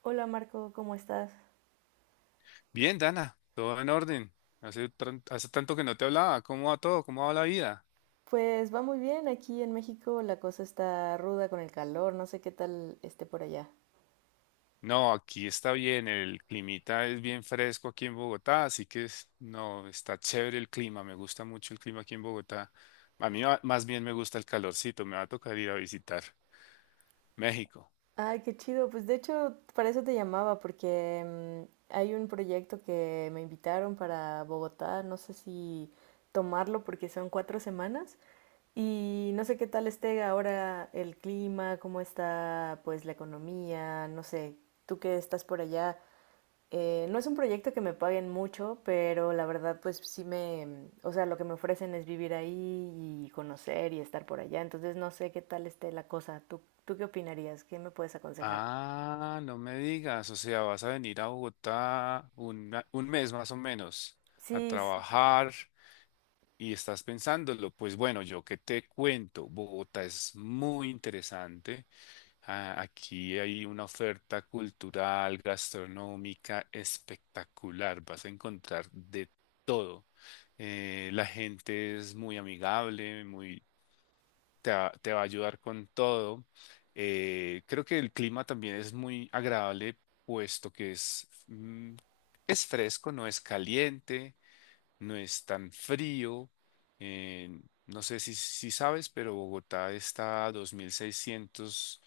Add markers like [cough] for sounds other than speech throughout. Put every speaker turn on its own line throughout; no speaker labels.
Hola Marco, ¿cómo estás?
Bien, Dana, todo en orden. Hace tanto que no te hablaba. ¿Cómo va todo? ¿Cómo va la vida?
Pues va muy bien, aquí en México la cosa está ruda con el calor, no sé qué tal esté por allá.
No, aquí está bien. El climita es bien fresco aquí en Bogotá, así que no, está chévere el clima. Me gusta mucho el clima aquí en Bogotá. Más bien me gusta el calorcito. Me va a tocar ir a visitar México.
Ay, qué chido, pues de hecho para eso te llamaba porque hay un proyecto que me invitaron para Bogotá, no sé si tomarlo porque son 4 semanas y no sé qué tal esté ahora el clima, cómo está pues la economía, no sé, tú que estás por allá, no es un proyecto que me paguen mucho, pero la verdad pues sí me, o sea, lo que me ofrecen es vivir ahí y conocer y estar por allá, entonces no sé qué tal esté la cosa. ¿Tú qué opinarías? ¿Qué me puedes aconsejar?
Ah, no me digas. O sea, vas a venir a Bogotá un mes más o menos a
Sí,
trabajar, y estás pensándolo. Pues bueno, yo qué te cuento, Bogotá es muy interesante. Ah, aquí hay una oferta cultural, gastronómica espectacular, vas a encontrar de todo. La gente es muy amigable, te va a ayudar con todo. Creo que el clima también es muy agradable, puesto que es fresco, no es caliente, no es tan frío. eh, no sé si sabes, pero Bogotá está a 2.600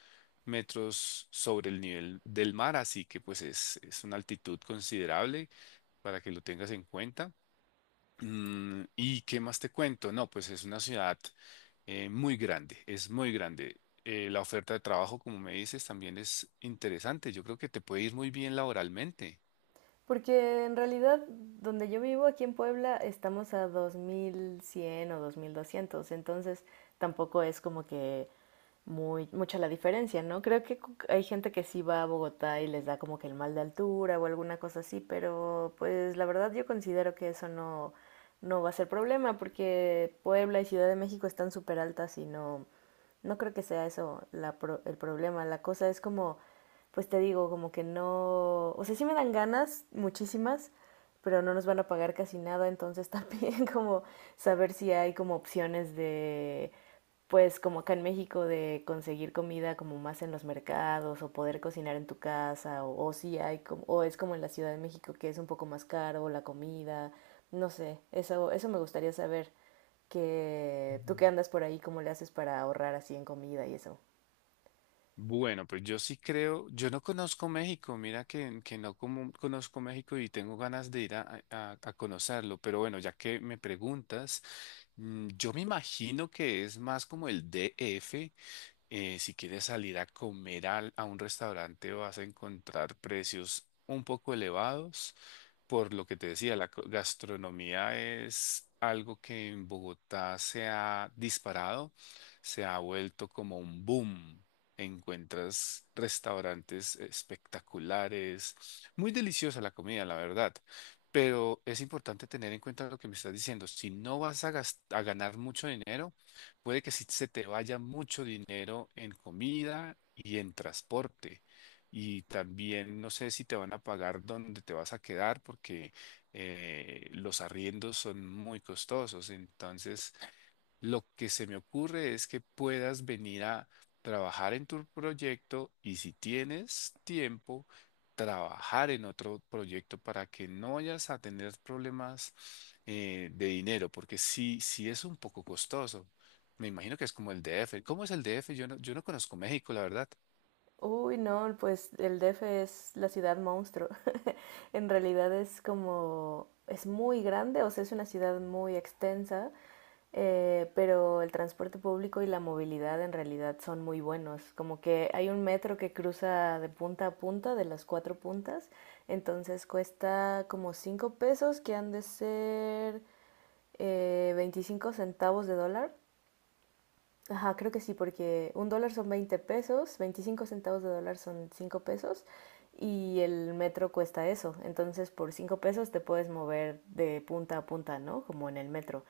metros sobre el nivel del mar, así que es una altitud considerable para que lo tengas en cuenta. ¿Y qué más te cuento? No, pues es una ciudad muy grande, es muy grande. La oferta de trabajo, como me dices, también es interesante. Yo creo que te puede ir muy bien laboralmente.
porque en realidad donde yo vivo aquí en Puebla estamos a 2100 o 2200, entonces tampoco es como que muy, mucha la diferencia, ¿no? Creo que hay gente que sí va a Bogotá y les da como que el mal de altura o alguna cosa así, pero pues la verdad yo considero que eso no, no va a ser problema porque Puebla y Ciudad de México están súper altas y no, no creo que sea eso el problema. La cosa es como, pues te digo, como que no, o sea, sí me dan ganas muchísimas, pero no nos van a pagar casi nada, entonces [laughs] también como saber si hay como opciones de, pues como acá en México, de conseguir comida como más en los mercados o poder cocinar en tu casa, o si hay como, o es como en la Ciudad de México que es un poco más caro la comida, no sé, eso me gustaría saber, que tú que andas por ahí, ¿cómo le haces para ahorrar así en comida y eso?
Bueno, pues yo sí creo, yo no conozco México, mira que no como- conozco México y tengo ganas de a conocerlo, pero bueno, ya que me preguntas, yo me imagino que es más como el DF. Si quieres salir a comer a un restaurante vas a encontrar precios un poco elevados. Por lo que te decía, la gastronomía es algo que en Bogotá se ha disparado, se ha vuelto como un boom. Encuentras restaurantes espectaculares, muy deliciosa la comida, la verdad. Pero es importante tener en cuenta lo que me estás diciendo. Si no vas a a ganar mucho dinero, puede que sí se te vaya mucho dinero en comida y en transporte. Y también no sé si te van a pagar dónde te vas a quedar, porque los arriendos son muy costosos. Entonces, lo que se me ocurre es que puedas venir a trabajar en tu proyecto y si tienes tiempo, trabajar en otro proyecto para que no vayas a tener problemas de dinero, porque sí es un poco costoso. Me imagino que es como el DF. ¿Cómo es el DF? Yo no conozco México, la verdad.
Uy, no, pues el DF es la ciudad monstruo. [laughs] En realidad es como, es muy grande, o sea, es una ciudad muy extensa, pero el transporte público y la movilidad en realidad son muy buenos. Como que hay un metro que cruza de punta a punta, de las cuatro puntas, entonces cuesta como 5 pesos, que han de ser 25 centavos de dólar. Ajá, creo que sí, porque un dólar son 20 pesos, 25 centavos de dólar son 5 pesos, y el metro cuesta eso. Entonces, por 5 pesos te puedes mover de punta a punta, ¿no? Como en el metro.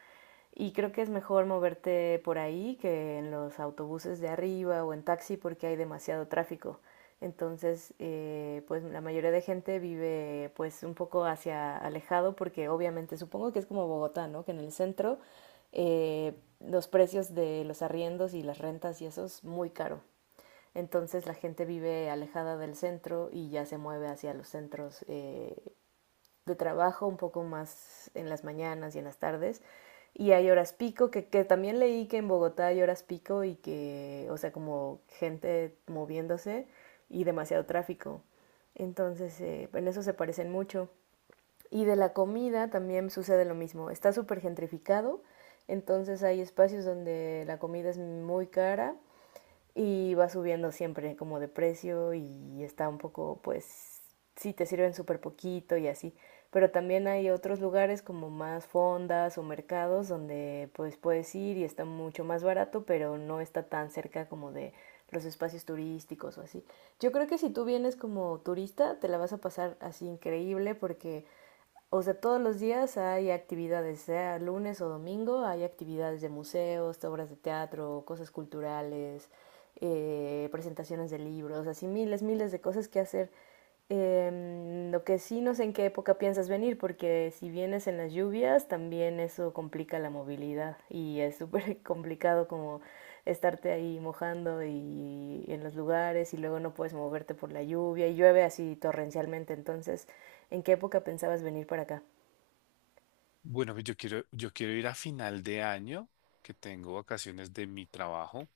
Y creo que es mejor moverte por ahí que en los autobuses de arriba o en taxi porque hay demasiado tráfico. Entonces, pues la mayoría de gente vive pues un poco hacia alejado porque obviamente supongo que es como Bogotá, ¿no? Que en el centro eh, los precios de los arriendos y las rentas y eso es muy caro. Entonces la gente vive alejada del centro y ya se mueve hacia los centros de trabajo un poco más en las mañanas y en las tardes. Y hay horas pico, que también leí que en Bogotá hay horas pico y que, o sea, como gente moviéndose y demasiado tráfico. Entonces, en eso se parecen mucho. Y de la comida también sucede lo mismo. Está súper gentrificado, entonces hay espacios donde la comida es muy cara y va subiendo siempre como de precio, y está un poco, pues, sí te sirven súper poquito y así. Pero también hay otros lugares como más fondas o mercados donde pues puedes ir y está mucho más barato, pero no está tan cerca como de los espacios turísticos o así. Yo creo que si tú vienes como turista, te la vas a pasar así increíble porque, o sea, todos los días hay actividades, sea lunes o domingo, hay actividades de museos, obras de teatro, cosas culturales, presentaciones de libros, así miles, miles de cosas que hacer. Lo que sí no sé en qué época piensas venir, porque si vienes en las lluvias, también eso complica la movilidad y es súper [laughs] complicado como estarte ahí mojando y en los lugares, y luego no puedes moverte por la lluvia y llueve así torrencialmente, entonces, ¿en qué época pensabas venir para acá?
Bueno, yo quiero ir a final de año, que tengo vacaciones de mi trabajo,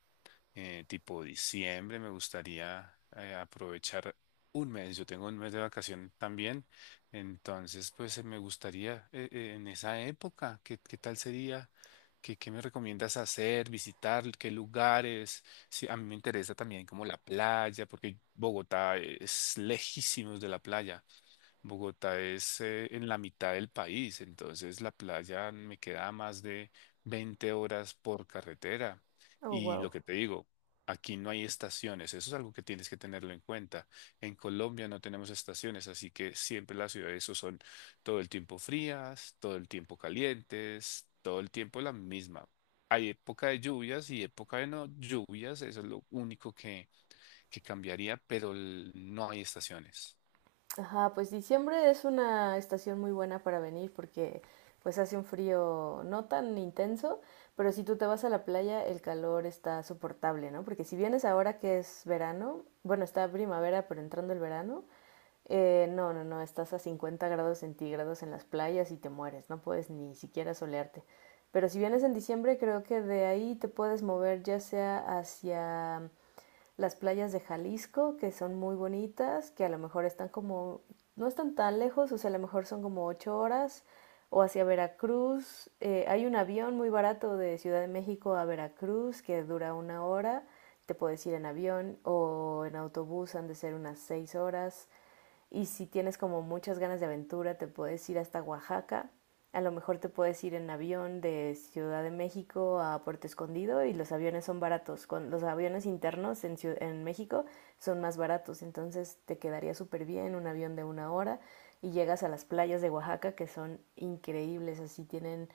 tipo diciembre. Me gustaría aprovechar un mes. Yo tengo un mes de vacación también, entonces me gustaría, en esa época, qué tal sería? Qué me recomiendas hacer, visitar, qué lugares? Sí, a mí me interesa también como la playa, porque Bogotá es lejísimos de la playa. Bogotá es en la mitad del país, entonces la playa me queda a más de 20 horas por carretera.
Oh,
Y lo
wow.
que te digo, aquí no hay estaciones, eso es algo que tienes que tenerlo en cuenta. En Colombia no tenemos estaciones, así que siempre las ciudades o son todo el tiempo frías, todo el tiempo calientes, todo el tiempo la misma. Hay época de lluvias y época de no lluvias, eso es lo único que cambiaría, pero no hay estaciones.
Ajá, pues diciembre es una estación muy buena para venir porque pues hace un frío no tan intenso, pero si tú te vas a la playa el calor está soportable, ¿no? Porque si vienes ahora que es verano, bueno, está primavera pero entrando el verano, no, no, no, estás a 50 grados centígrados en las playas y te mueres, no puedes ni siquiera solearte. Pero si vienes en diciembre creo que de ahí te puedes mover ya sea hacia las playas de Jalisco, que son muy bonitas, que a lo mejor están como, no están tan lejos, o sea, a lo mejor son como 8 horas, o hacia Veracruz. Hay un avión muy barato de Ciudad de México a Veracruz que dura 1 hora, te puedes ir en avión o en autobús, han de ser unas 6 horas. Y si tienes como muchas ganas de aventura, te puedes ir hasta Oaxaca. A lo mejor te puedes ir en avión de Ciudad de México a Puerto Escondido y los aviones son baratos. Con los aviones internos en, en México, son más baratos, entonces te quedaría súper bien un avión de 1 hora y llegas a las playas de Oaxaca que son increíbles, así tienen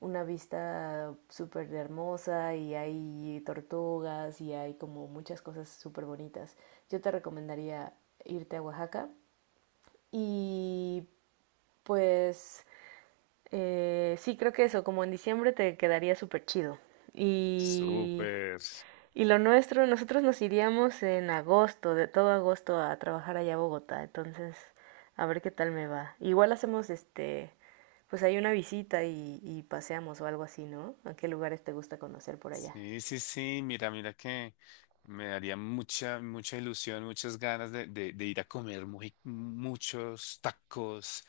una vista súper hermosa y hay tortugas y hay como muchas cosas súper bonitas. Yo te recomendaría irte a Oaxaca y pues sí, creo que eso, como en diciembre te quedaría súper chido. Y,
Súper.
y lo nuestro, nosotros nos iríamos en agosto, de todo agosto a trabajar allá a Bogotá, entonces a ver qué tal me va. Igual hacemos este, pues hay una visita y paseamos o algo así, ¿no? ¿A qué lugares te gusta conocer por allá?
Sí, sí, sí, mira que me daría mucha ilusión, muchas ganas de ir a comer muchos tacos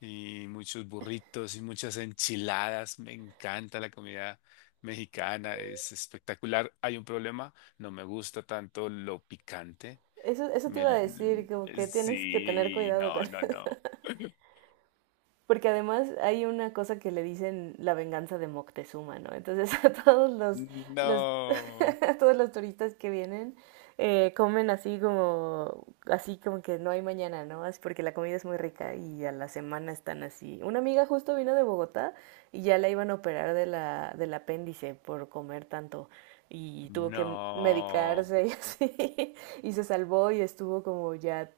y muchos burritos y muchas enchiladas. Me encanta la comida mexicana, es espectacular. Hay un problema, no me gusta tanto lo picante.
Eso te
Me,
iba a decir, como que tienes que tener
sí,
cuidado
no,
con.
no, no. [laughs]
Porque además hay una cosa que le dicen la venganza de Moctezuma, ¿no? Entonces [laughs] a todos los
No,
[laughs] a todos los turistas que vienen comen así, como así como que no hay mañana, ¿no? Es porque la comida es muy rica y a la semana están así. Una amiga justo vino de Bogotá y ya la iban a operar de la, del apéndice, por comer tanto y tuvo que
no.
medicarse y [laughs] así, y se salvó y estuvo como ya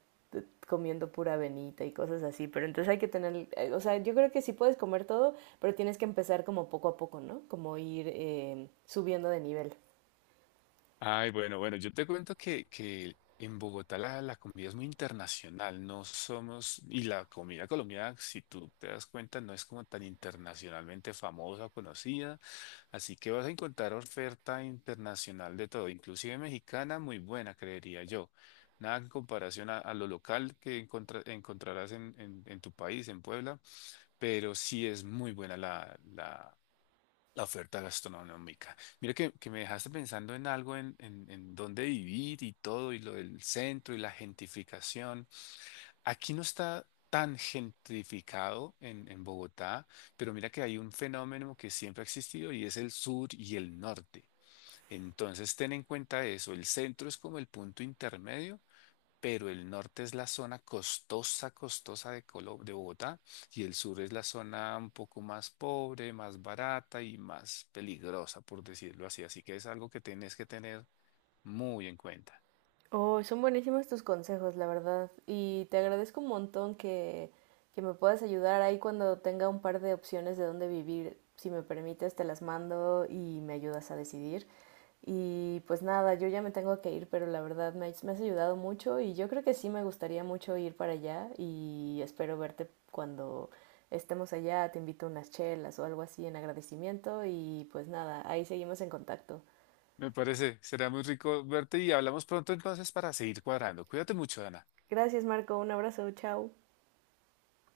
comiendo pura avenita y cosas así, pero entonces hay que tener, o sea, yo creo que sí puedes comer todo, pero tienes que empezar como poco a poco, ¿no? Como ir subiendo de nivel.
Ay, bueno, bueno, yo te cuento que en Bogotá la comida es muy internacional, no somos, y la comida colombiana, si tú te das cuenta, no es como tan internacionalmente famosa o conocida, así que vas a encontrar oferta internacional de todo, inclusive mexicana, muy buena, creería yo. Nada en comparación a lo local que encontrarás en tu país, en Puebla, pero sí es muy buena la oferta gastronómica. Mira que me dejaste pensando en algo, en dónde vivir y todo, y lo del centro y la gentrificación. Aquí no está tan gentrificado en Bogotá, pero mira que hay un fenómeno que siempre ha existido y es el sur y el norte. Entonces ten en cuenta eso, el centro es como el punto intermedio, pero el norte es la zona costosa de de Bogotá, y el sur es la zona un poco más pobre, más barata y más peligrosa, por decirlo así. Así que es algo que tienes que tener muy en cuenta.
Oh, son buenísimos tus consejos, la verdad. Y te agradezco un montón que me puedas ayudar ahí cuando tenga un par de opciones de dónde vivir. Si me permites, te las mando y me ayudas a decidir. Y pues nada, yo ya me tengo que ir, pero la verdad me has ayudado mucho y yo creo que sí me gustaría mucho ir para allá y espero verte cuando estemos allá. Te invito a unas chelas o algo así en agradecimiento y pues nada, ahí seguimos en contacto.
Me parece, será muy rico verte y hablamos pronto entonces para seguir cuadrando. Cuídate mucho, Ana.
Gracias, Marco. Un abrazo. Chao.